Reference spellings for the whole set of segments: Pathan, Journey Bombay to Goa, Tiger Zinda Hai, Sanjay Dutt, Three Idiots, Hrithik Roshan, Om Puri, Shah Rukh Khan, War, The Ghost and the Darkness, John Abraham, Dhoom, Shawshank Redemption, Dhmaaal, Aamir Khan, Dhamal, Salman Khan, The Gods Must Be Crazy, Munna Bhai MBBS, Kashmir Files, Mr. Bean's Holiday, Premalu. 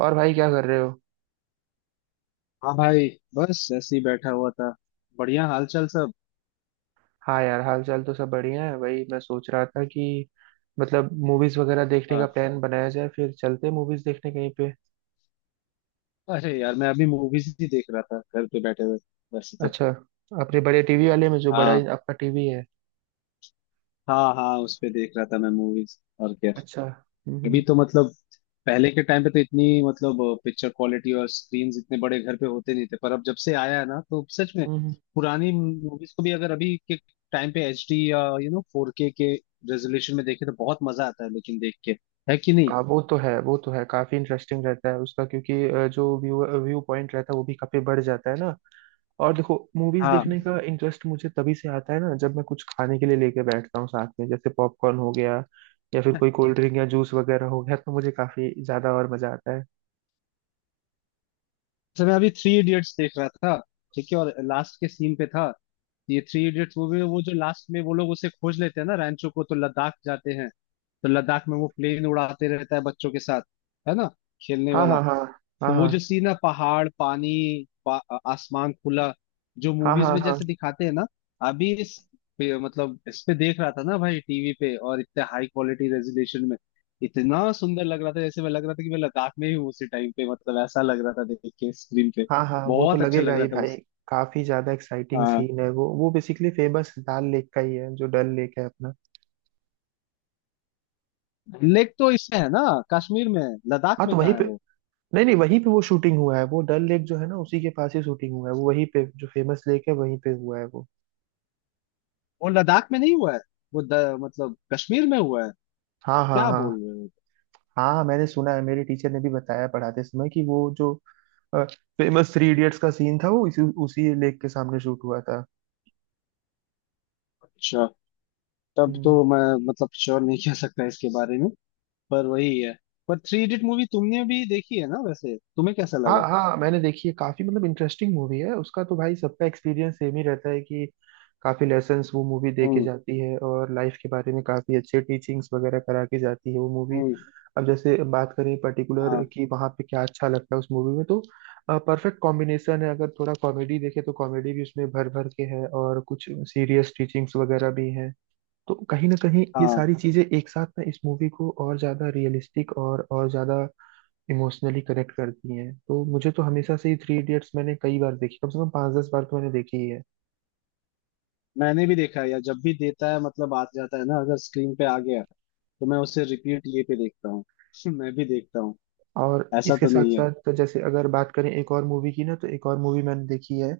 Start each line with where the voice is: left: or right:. right: और भाई क्या कर रहे हो?
left: हाँ भाई। बस ऐसे ही बैठा हुआ था। बढ़िया, हाल चाल सब।
right: हाँ यार, हाल चाल तो सब बढ़िया है। वही मैं सोच रहा था कि मतलब मूवीज वगैरह देखने का
left: हाँ।
right: प्लान बनाया जाए, फिर चलते मूवीज देखने कहीं पे।
left: अरे यार, मैं अभी मूवीज ही देख रहा था घर पे बैठे हुए वैसे तो।
right: अच्छा, अपने बड़े टीवी वाले में, जो बड़ा
left: हाँ,
right: आपका टीवी है।
left: हाँ, हाँ, उस पे देख रहा था मैं मूवीज और क्या।
right: अच्छा। हम्म, हम्म,
left: अभी तो मतलब, पहले के टाइम पे तो इतनी मतलब पिक्चर क्वालिटी और स्क्रीन इतने बड़े घर पे होते नहीं थे, पर अब जब से आया है ना तो सच में,
right: हम्म।
left: पुरानी मूवीज को भी अगर अभी के टाइम पे एच डी या फोर के रेजोल्यूशन में देखे तो बहुत मजा आता है लेकिन, देख के, है कि नहीं।
right: हाँ, वो तो है, वो तो है। काफी इंटरेस्टिंग रहता है उसका, क्योंकि जो व्यू व्यू पॉइंट रहता है, वो भी काफी बढ़ जाता है ना। और देखो, मूवीज
left: हाँ।
right: देखने का इंटरेस्ट मुझे तभी से आता है ना, जब मैं कुछ खाने के लिए लेके बैठता हूँ साथ में। जैसे पॉपकॉर्न हो गया, या फिर कोई कोल्ड ड्रिंक या जूस वगैरह हो गया, तो मुझे काफी ज्यादा और मजा आता है।
left: अच्छा, मैं अभी थ्री इडियट्स देख रहा था। ठीक है, और लास्ट के सीन पे था। ये थ्री इडियट्स मूवी में वो जो लास्ट में वो लोग उसे खोज लेते हैं ना, रैंचो को, तो लद्दाख जाते हैं। तो लद्दाख में वो प्लेन उड़ाते रहता है बच्चों के साथ, है ना, खेलने
right: हाँ,
left: वाला।
right: हाँ, हाँ, हाँ,
left: तो वो जो
right: हाँ,
left: सीन है, पहाड़, पानी, आसमान खुला, जो
right: हाँ,
left: मूवीज
right: हाँ,
left: में
right: हाँ,
left: जैसे दिखाते हैं ना। अभी इस पे, मतलब इस पे देख रहा था ना भाई टीवी पे, और इतने हाई क्वालिटी रेजोल्यूशन में इतना सुंदर लग रहा था, जैसे मैं, लग रहा था कि मैं लद्दाख में ही हूँ उसी टाइम पे, मतलब ऐसा लग रहा था देख के स्क्रीन पे।
right: हाँ, हाँ, वो तो
left: बहुत अच्छा
right: लगेगा
left: लग
right: ही
left: रहा था
right: भाई।
left: उस
right: काफी ज्यादा एक्साइटिंग
left: हाँ।
right: सीन है वो बेसिकली फेमस डल लेक का ही है, जो डल लेक है अपना।
left: लेक तो इसमें है ना, कश्मीर में है, लद्दाख
right: हाँ तो
left: में
right: वहीं
left: कहाँ है
right: पे,
left: वो।
right: नहीं नहीं, वहीं पे वो शूटिंग हुआ है। वो डल लेक जो है ना, उसी के पास ही शूटिंग हुआ है वो। वहीं पे, जो फेमस लेक है, वहीं पे हुआ है वो।
left: वो लद्दाख में नहीं हुआ है। वो मतलब कश्मीर में हुआ है।
right: हाँ, हाँ,
left: क्या बोल
right: हाँ,
left: रहे हो।
right: हाँ, हाँ, मैंने सुना है, मेरे टीचर ने भी बताया पढ़ाते समय कि वो जो फेमस थ्री इडियट्स का सीन था, वो इसी उसी लेक के सामने शूट हुआ था।
left: अच्छा, तब तो
right: हम्म।
left: मैं मतलब श्योर नहीं कह सकता इसके बारे में, पर वही है। पर थ्री इडियट मूवी तुमने भी देखी है ना, वैसे तुम्हें कैसा
right: हाँ
left: लगा?
right: हाँ, मैंने देखी है। काफी मतलब इंटरेस्टिंग मूवी है उसका। तो भाई, सबका एक्सपीरियंस सेम ही रहता है कि काफी लेसन्स वो मूवी दे के
left: हम्म।
right: जाती है और लाइफ के बारे में काफी अच्छे टीचिंग्स वगैरह करा के जाती है वो मूवी।
left: हम्म।
right: अब जैसे बात करें पर्टिकुलर
left: हाँ,
right: कि वहां पे क्या अच्छा लगता है उस मूवी में, तो परफेक्ट कॉम्बिनेशन है। अगर थोड़ा कॉमेडी देखे, तो कॉमेडी भी उसमें भर भर के है, और कुछ सीरियस टीचिंग्स वगैरह भी हैं। तो कहीं ना कहीं ये
left: हाँ।
right: सारी चीजें एक साथ ना, इस मूवी को और ज्यादा रियलिस्टिक और ज्यादा इमोशनली कनेक्ट करती हैं। तो मुझे तो हमेशा से ही, थ्री इडियट्स मैंने कई बार देखी, कम से कम पाँच दस बार तो मैंने देखी ही है।
left: मैंने भी देखा है यार, जब भी देता है मतलब, आ जाता है ना, अगर स्क्रीन पे आ गया तो मैं उसे रिपीट ये पे देखता हूँ। मैं भी देखता हूँ।
right: और
left: ऐसा
right: इसके
left: तो
right: साथ
left: नहीं है।
right: साथ तो, जैसे अगर बात करें एक और मूवी की ना, तो एक और मूवी मैंने देखी है। अ,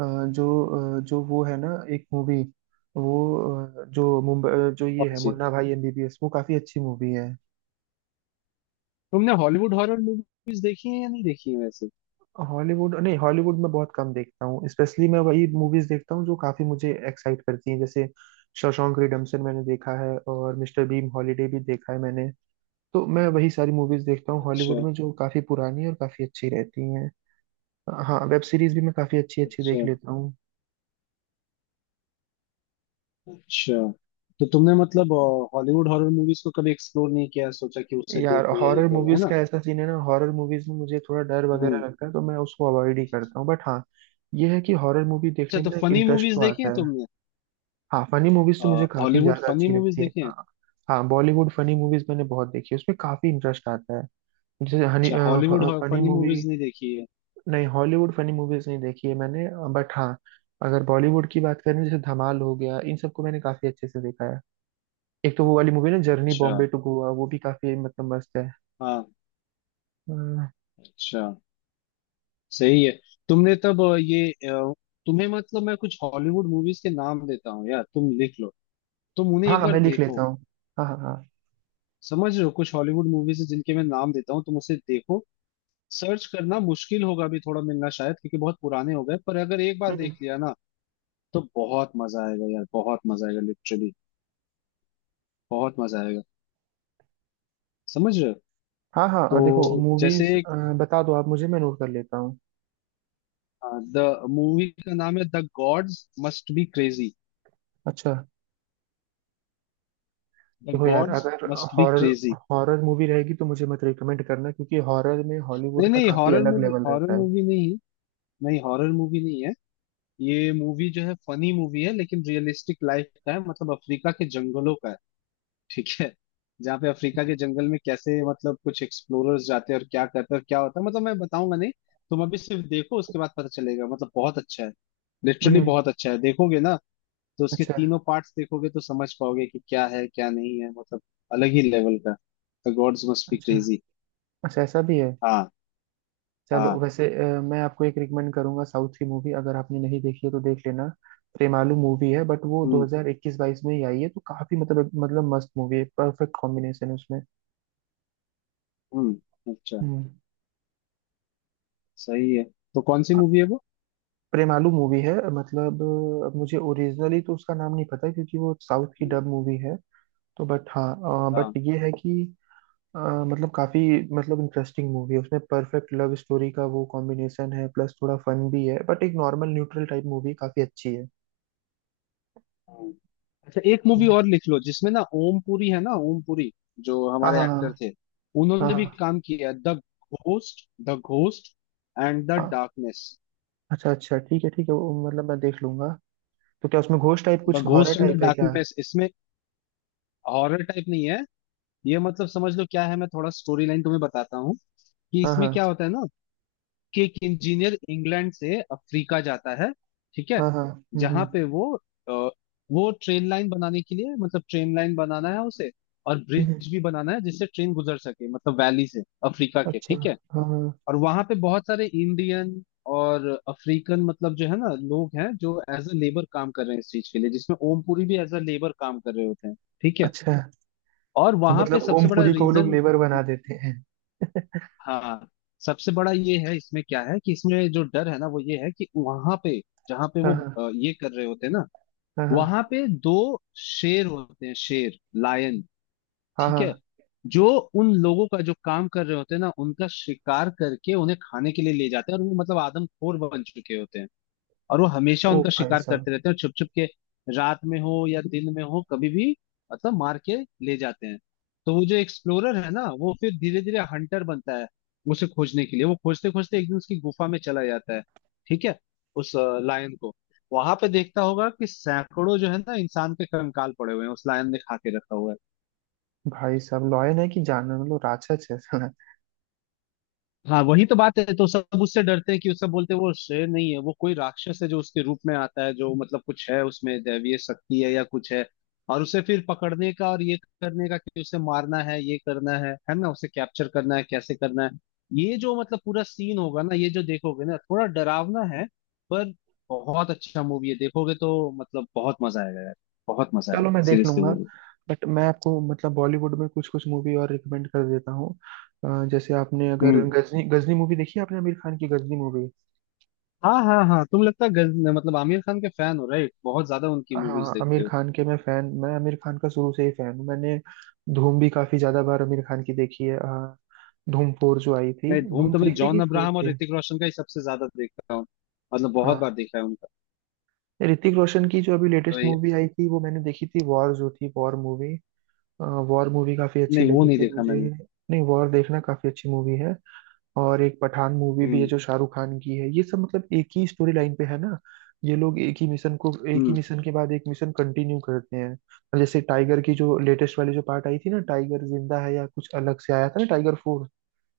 right: जो जो वो है ना, एक मूवी वो जो मुंबई जो ये
left: कौन
right: है
left: सी?
right: मुन्ना भाई एमबीबीएस, वो काफी अच्छी मूवी है।
left: तुमने हॉलीवुड हॉरर मूवीज देखी है या नहीं देखी है वैसे?
right: हॉलीवुड, नहीं, हॉलीवुड में बहुत कम देखता हूँ। स्पेशली मैं वही मूवीज देखता हूँ जो काफी मुझे एक्साइट करती हैं, जैसे शॉशैंक रिडेम्पशन मैंने देखा है, और मिस्टर बीन हॉलीडे भी देखा है मैंने। तो मैं वही सारी मूवीज देखता हूँ
left: अच्छा।
right: हॉलीवुड में, जो काफी पुरानी और काफी अच्छी रहती हैं। हाँ, वेब सीरीज भी मैं काफी अच्छी अच्छी देख
left: अच्छा।
right: लेता हूँ।
left: अच्छा, तो तुमने मतलब हॉलीवुड हॉरर मूवीज को कभी एक्सप्लोर नहीं किया, सोचा कि उसे
right: यार,
left: देखो या ये
right: हॉरर
left: करो, है
right: मूवीज
left: ना?
right: का ऐसा सीन है ना, हॉरर मूवीज में मुझे थोड़ा डर
left: हम्म।
right: वगैरह लगता है, तो मैं उसको अवॉइड ही करता हूँ। बट हाँ, ये है कि हॉरर मूवी
left: अच्छा,
right: देखने में
left: तो
right: ना, एक
left: फनी
right: इंटरेस्ट
left: मूवीज
right: तो
left: देखी है
right: आता है।
left: तुमने?
right: हाँ, फनी मूवीज तो मुझे काफी
left: हॉलीवुड
right: ज्यादा
left: फनी
right: अच्छी
left: मूवीज
right: लगती है,
left: देखी है?
right: हाँ। हाँ, बॉलीवुड फनी मूवीज मैंने बहुत देखी है, उसमें काफी इंटरेस्ट आता है। जैसे हनी
left: अच्छा। Hollywood
right: funny
left: funny movies
right: movie,
left: नहीं देखी है।
right: नहीं, हॉलीवुड फनी मूवीज नहीं देखी है मैंने। बट हाँ, अगर बॉलीवुड की बात करें, जैसे धमाल हो गया, इन सबको मैंने काफी अच्छे से देखा है। एक तो वो वाली मूवी ना, जर्नी
left: अच्छा।
right: बॉम्बे टू गोवा, वो भी काफी मतलब मस्त है।
left: हाँ।
right: अ,
left: अच्छा, सही है। तुमने तब ये तुम्हें मतलब, मैं कुछ हॉलीवुड मूवीज के नाम देता हूँ यार, तुम लिख लो। तुम उन्हें
right: हाँ
left: एक
right: हाँ,
left: बार
right: मैं लिख लेता
left: देखो।
right: हूँ। हाँ, हाँ, हाँ।
left: समझ रहे हो? कुछ हॉलीवुड मूवीज है जिनके मैं नाम देता हूँ, तुम उसे देखो। सर्च करना मुश्किल होगा अभी थोड़ा, मिलना शायद, क्योंकि बहुत पुराने हो गए, पर अगर एक बार
right: हम्म,
left: देख
right: हम्म।
left: लिया ना, तो बहुत मजा आएगा यार, बहुत मजा आएगा लिटरली, बहुत मजा आएगा, समझ रहे हो।
right: हाँ हाँ, और देखो
left: तो जैसे
right: मूवीज, बता दो आप मुझे, मैं नोट कर लेता हूँ।
left: द मूवी का नाम है the gods must be crazy.
right: अच्छा,
left: द
right: देखो यार,
left: गॉड्स
right: अगर
left: must be
right: horror
left: crazy.
right: Horror movie रहेगी तो मुझे मत रिकमेंड करना, क्योंकि हॉरर में
left: नहीं,
right: हॉलीवुड का
left: नहीं,
right: काफी
left: हॉरर
right: अलग
left: मूवी,
right: लेवल
left: हॉरर
right: रहता है।
left: मूवी नहीं। नहीं, हॉरर मूवी नहीं है। ये मूवी जो है फनी मूवी है, लेकिन रियलिस्टिक लाइफ का है, मतलब अफ्रीका के जंगलों का है। ठीक है। जहाँ पे अफ्रीका
right: हम्म,
left: के जंगल में कैसे मतलब कुछ एक्सप्लोरर्स जाते हैं और क्या करते हैं और क्या होता है, मतलब मैं बताऊंगा नहीं। तुम अभी सिर्फ देखो, उसके बाद पता चलेगा, मतलब बहुत अच्छा है, लिटरली
right: हम्म,
left: बहुत अच्छा है, देखोगे ना। तो उसके
right: अच्छा।
left: तीनों पार्ट्स देखोगे तो समझ पाओगे कि क्या है, क्या नहीं है, मतलब अलग ही लेवल का। द गॉड्स मस्ट बी
right: अच्छा,
left: क्रेजी।
right: अच्छा, ऐसा भी है।
left: हाँ,
right: चलो
left: हाँ।
right: वैसे, मैं आपको एक रिकमेंड करूंगा साउथ की मूवी, अगर आपने नहीं देखी है तो देख लेना। प्रेमालू मूवी है, बट वो
left: हम्म।
right: 2021-22 में ही आई है, तो काफी मतलब मस्त मूवी है। परफेक्ट कॉम्बिनेशन है उसमें।
left: हम्म। अच्छा,
right: हम्म।
left: सही है। तो कौन सी मूवी है वो?
right: प्रेमालू मूवी है मतलब। मुझे ओरिजिनली तो उसका नाम नहीं पता है, क्योंकि वो साउथ की
left: हम्म।
right: डब मूवी है। तो बट हाँ, बट
left: हाँ,
right: ये है कि अ, मतलब काफी मतलब इंटरेस्टिंग मूवी है, उसमें परफेक्ट लव स्टोरी का वो कॉम्बिनेशन है, प्लस थोड़ा फन भी है। बट एक नॉर्मल न्यूट्रल टाइप मूवी, काफी अच्छी है।
left: हाँ। अच्छा, एक मूवी और लिख लो, जिसमें ना ओम पुरी है, ना ओम पुरी, जो
right: हाँ,
left: हमारे एक्टर
right: हाँ,
left: थे,
right: हाँ,
left: उन्होंने भी
right: हाँ।
left: काम किया है। The ghost and the
right: uh,
left: darkness.
right: अच्छा, अच्छा, ठीक है, ठीक है, वो मतलब मैं देख लूंगा। तो क्या उसमें घोष टाइप
left: द
right: कुछ horror
left: ghost and the
right: type है क्या?
left: डार्कनेस, इसमें हॉरर टाइप नहीं है। ये, मतलब समझ लो क्या है, मैं थोड़ा स्टोरी लाइन तुम्हें बताता हूँ कि
right: हाँ,
left: इसमें
right: हाँ,
left: क्या होता है ना, कि एक इंजीनियर इंग्लैंड से अफ्रीका जाता है। ठीक है।
right: हाँ, हाँ। हम्म,
left: जहां
right: हम्म,
left: पे वो अ, वो ट्रेन लाइन बनाने के लिए, मतलब ट्रेन लाइन बनाना है उसे, और ब्रिज
right: हम्म।
left: भी बनाना है जिससे ट्रेन गुजर सके, मतलब वैली से, अफ्रीका के,
right: अच्छा।
left: ठीक है।
right: हाँ हाँ,
left: और वहां पे बहुत सारे इंडियन और अफ्रीकन, मतलब जो है ना लोग हैं, जो एज अ लेबर काम कर रहे हैं इस चीज के लिए, जिसमें ओमपुरी भी एज अ लेबर काम कर रहे होते हैं। ठीक है।
right: अच्छा।
left: और
right: तो
left: वहां पे
right: मतलब
left: सबसे बड़ा
right: ओमपुरी को वो लोग
left: रीजन।
right: लेबर बना देते हैं।
left: हाँ। सबसे बड़ा ये है, इसमें क्या है कि, इसमें जो डर है ना, वो ये है कि वहां पे, जहाँ पे
right: हाँ,
left: वो
right: हाँ,
left: ये कर रहे होते हैं ना,
right: हाँ, हाँ,
left: वहां पे दो शेर होते हैं, शेर, लायन।
right: हाँ,
left: ठीक
right: हाँ।
left: है। जो उन लोगों का, जो काम कर रहे होते हैं ना, उनका शिकार करके उन्हें खाने के लिए ले जाते हैं, और वो मतलब आदमखोर बन चुके होते हैं, और वो हमेशा
right: ओ
left: उनका
right: भाई
left: शिकार
right: साहब,
left: करते रहते हैं, और छुप छुप के, रात में हो या दिन में हो, कभी भी, मतलब मार के ले जाते हैं। तो वो जो एक्सप्लोरर है ना, वो फिर धीरे धीरे हंटर बनता है। उसे खोजने के लिए वो खोजते खोजते एक दिन उसकी गुफा में चला जाता है, ठीक है, उस लायन को, वहां पे देखता होगा कि सैकड़ों जो है ना इंसान के कंकाल पड़े हुए हैं, उस लायन ने खा के रखा हुआ है।
right: भाई साहब, लॉयन है कि जानवर? मतलब राक्षस है साला।
left: हाँ, वही तो बात है। तो सब उससे डरते हैं, कि वो सब बोलते हैं वो शेर नहीं है, वो कोई राक्षस है जो उसके रूप में आता है, जो मतलब कुछ है उसमें, दैवीय शक्ति है या कुछ है, और उसे फिर पकड़ने का और ये करने का, कि उसे मारना है, ये करना है ना, उसे कैप्चर करना है, कैसे करना है, ये जो मतलब पूरा सीन होगा ना, ये जो देखोगे ना, थोड़ा डरावना है, पर बहुत अच्छा मूवी है, देखोगे तो मतलब बहुत मजा आएगा यार, बहुत मजा
right: चलो,
left: आएगा
right: मैं देख
left: सीरियसली
right: लूंगा।
left: वो।
right: बट मैं आपको मतलब बॉलीवुड में कुछ कुछ मूवी और रिकमेंड कर देता हूँ। जैसे आपने अगर
left: हम्म।
right: गजनी गजनी मूवी देखी है, आपने आमिर खान की गजनी मूवी?
left: हाँ, हाँ, हाँ, तुम, लगता है मतलब आमिर खान के फैन हो राइट, बहुत ज्यादा उनकी मूवीज
right: हाँ, आमिर
left: देखते हो।
right: खान के मैं फैन। मैं आमिर खान का शुरू से ही फैन हूँ। मैंने धूम भी काफी ज्यादा बार आमिर खान की देखी है। धूम फोर जो आई थी,
left: मैं धूम
right: धूम
left: तो
right: थ्री
left: मैं
right: थी कि
left: जॉन
right: फोर
left: अब्राहम और
right: थी?
left: ऋतिक रोशन का ही सबसे ज्यादा देखता हूँ, मतलब बहुत बार
right: हाँ,
left: देखा है उनका।
right: ऋतिक रोशन की जो अभी
left: तो
right: लेटेस्ट
left: ये,
right: मूवी आई थी, वो मैंने देखी थी। वॉर जो थी, वॉर मूवी काफी अच्छी
left: नहीं वो
right: लगी
left: नहीं
right: थी
left: देखा
right: मुझे।
left: मैंने।
right: नहीं, वॉर देखना, काफी अच्छी मूवी है। और एक पठान मूवी भी है
left: हम्म।
right: जो शाहरुख खान की है, ये सब मतलब एक ही स्टोरी लाइन पे है ना। ये लोग एक ही मिशन को, एक ही
left: हम्म।
right: मिशन के बाद एक मिशन कंटिन्यू करते हैं। और जैसे टाइगर की जो लेटेस्ट वाली जो पार्ट आई थी ना, टाइगर जिंदा है, या कुछ अलग से आया था ना टाइगर फोर।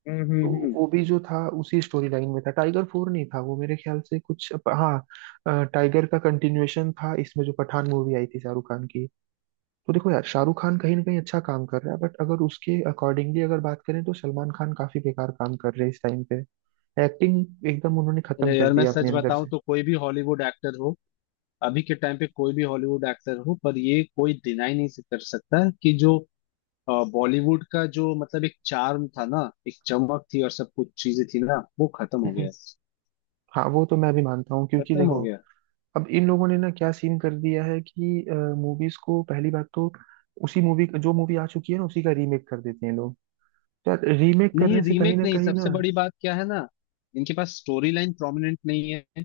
left: हम्म।
right: तो
left: हम्म। हम्म।
right: वो भी जो था, उसी स्टोरी लाइन में था। टाइगर फोर नहीं था वो, मेरे ख्याल से कुछ, हाँ, टाइगर का कंटिन्यूएशन था इसमें, जो पठान मूवी आई थी शाहरुख खान की। तो देखो यार, शाहरुख खान कहीं ना कहीं अच्छा काम कर रहा है, बट अगर उसके अकॉर्डिंगली अगर बात करें, तो सलमान खान काफी बेकार काम कर रहे हैं इस टाइम पे। एक्टिंग एकदम उन्होंने
left: अरे
right: खत्म कर
left: यार मैं
right: दिया अपने
left: सच
right: अंदर
left: बताऊं
right: से।
left: तो, कोई भी हॉलीवुड एक्टर हो, अभी के टाइम पे कोई भी हॉलीवुड एक्टर हो, पर ये कोई डिनाई नहीं कर सकता कि जो बॉलीवुड का जो मतलब एक चार्म था ना, एक चमक थी, और सब कुछ चीजें थी ना, वो खत्म हो गया
right: हम्म।
left: है।
right: हाँ, वो तो मैं भी मानता हूँ, क्योंकि
left: खत्म हो
right: देखो,
left: गया।
right: अब इन लोगों ने ना क्या सीन कर दिया है कि मूवीज को पहली बात तो, उसी मूवी, जो मूवी आ चुकी है ना, उसी का रीमेक कर देते हैं लोग। तो रीमेक
left: नहीं,
right: करने से कहीं
left: रीमेक
right: ना
left: नहीं,
right: कहीं ना,
left: सबसे बड़ी बात क्या है ना, इनके पास स्टोरी लाइन प्रोमिनेंट नहीं है।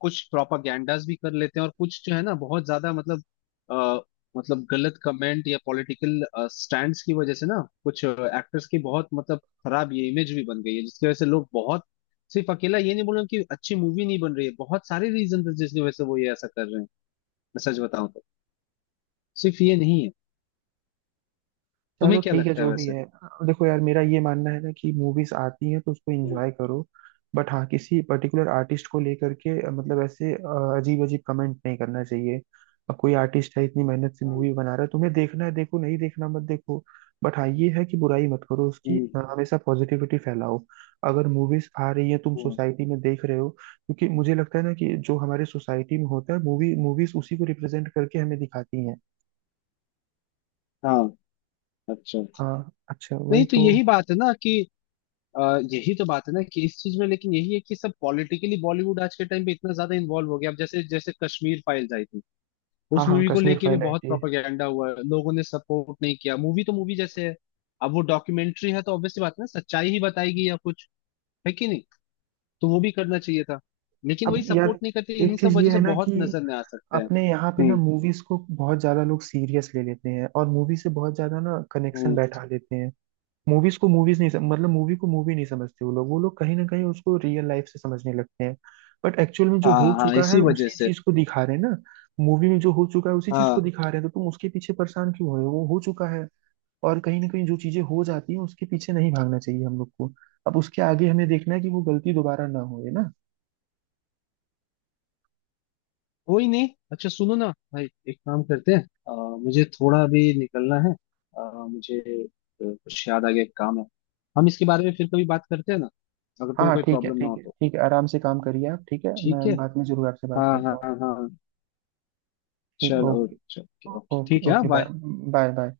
left: कुछ प्रोपागैंडास भी कर लेते हैं, और कुछ जो है ना बहुत ज्यादा मतलब, आ, मतलब गलत कमेंट या पॉलिटिकल स्टैंड्स की वजह से ना, कुछ एक्टर्स की बहुत मतलब खराब ये इमेज भी बन गई है, जिसकी वजह से लोग बहुत, सिर्फ अकेला ये नहीं बोल रहे कि अच्छी मूवी नहीं बन रही है, बहुत सारे रीजन है जिसकी वजह से वो ये ऐसा कर रहे हैं। मैं सच बताऊं तो, सिर्फ ये नहीं है।
right: चलो
left: तुम्हें क्या
right: ठीक है,
left: लगता है
right: जो भी
left: वैसे?
right: है। देखो यार, मेरा ये मानना है ना कि मूवीज आती हैं, तो उसको
left: हम्म।
right: एंजॉय करो। बट हाँ, किसी पर्टिकुलर आर्टिस्ट को लेकर के मतलब ऐसे अजीब अजीब कमेंट नहीं करना चाहिए। अब कोई आर्टिस्ट है, इतनी मेहनत से मूवी बना रहा है, तुम्हें देखना है देखो, नहीं देखना मत देखो। बट हाँ, ये है कि बुराई मत करो उसकी।
left: हम्म।
right: हमेशा पॉजिटिविटी फैलाओ। अगर मूवीज आ रही है, तुम
left: हम्म।
right: सोसाइटी में देख रहे हो, क्योंकि मुझे लगता है ना कि जो हमारे सोसाइटी में होता है, मूवीज उसी को रिप्रेजेंट करके हमें दिखाती हैं।
left: हाँ। अच्छा।
right: हाँ अच्छा, वही
left: नहीं तो,
right: तो।
left: यही बात है ना कि, यही तो बात है ना कि इस चीज में, लेकिन यही है कि सब पॉलिटिकली बॉलीवुड आज के टाइम पे इतना ज्यादा इन्वॉल्व हो गया, अब जैसे जैसे कश्मीर फाइल्स आई थी,
right: हाँ
left: उस
right: हाँ,
left: मूवी को
right: कश्मीर
left: लेके भी
right: फाइल आई
left: बहुत
right: थी।
left: प्रोपेगेंडा हुआ है, लोगों ने सपोर्ट नहीं किया, मूवी तो मूवी जैसे है, अब वो डॉक्यूमेंट्री है तो ऑब्वियसली बात है ना, सच्चाई ही बताएगी या कुछ, है कि नहीं, तो वो भी करना चाहिए था, लेकिन वही
right: अब
left: सपोर्ट
right: यार,
left: नहीं करते, इन्हीं
right: एक
left: सब
right: चीज ये
left: वजह
right: है
left: से
right: ना
left: बहुत
right: कि
left: नजर में आ सकते हैं।
right: अपने यहाँ पे ना,
left: हम्म।
right: मूवीज को बहुत ज्यादा लोग सीरियस ले लेते हैं और मूवी से बहुत ज्यादा ना कनेक्शन
left: हम्म।
right: बैठा लेते हैं। मूवीज को मूवीज नहीं मतलब, मूवी को मूवी नहीं समझते वो लोग कहीं ना कहीं उसको रियल लाइफ से समझने लगते हैं। बट एक्चुअल में जो
left: हाँ,
right: हो
left: हाँ,
right: चुका है
left: इसी वजह
right: उसी
left: से।
right: चीज को दिखा रहे हैं ना। मूवी में जो हो चुका है उसी चीज को
left: हाँ।
right: दिखा रहे हैं, तो तुम उसके पीछे परेशान क्यों हो रहे हो? वो हो चुका है। और कहीं ना कहीं जो चीजें हो जाती हैं, उसके पीछे नहीं भागना चाहिए हम लोग को। अब उसके आगे हमें देखना है कि वो गलती दोबारा ना हो, है ना।
left: कोई नहीं, अच्छा सुनो ना भाई, एक काम करते हैं, अ, मुझे थोड़ा अभी निकलना है, मुझे कुछ याद आ गया, एक काम है, हम इसके बारे में फिर कभी बात करते हैं ना, अगर
right: हाँ
left: तुम्हें
right: हाँ,
left: कोई
right: ठीक है,
left: प्रॉब्लम ना हो
right: ठीक है,
left: तो।
right: ठीक है, आराम से काम करिए आप, ठीक है,
left: ठीक है।
right: मैं बाद में जरूर आपसे बात
left: हाँ,
right: करता
left: हाँ,
right: हूँ।
left: हाँ, हाँ।
right: ठीक,
left: चलो।
right: ओके।
left: चलो, ओके, ओके,
right: ओके,
left: ठीक है,
right: okay, bye.
left: Bye.
right: Bye, bye.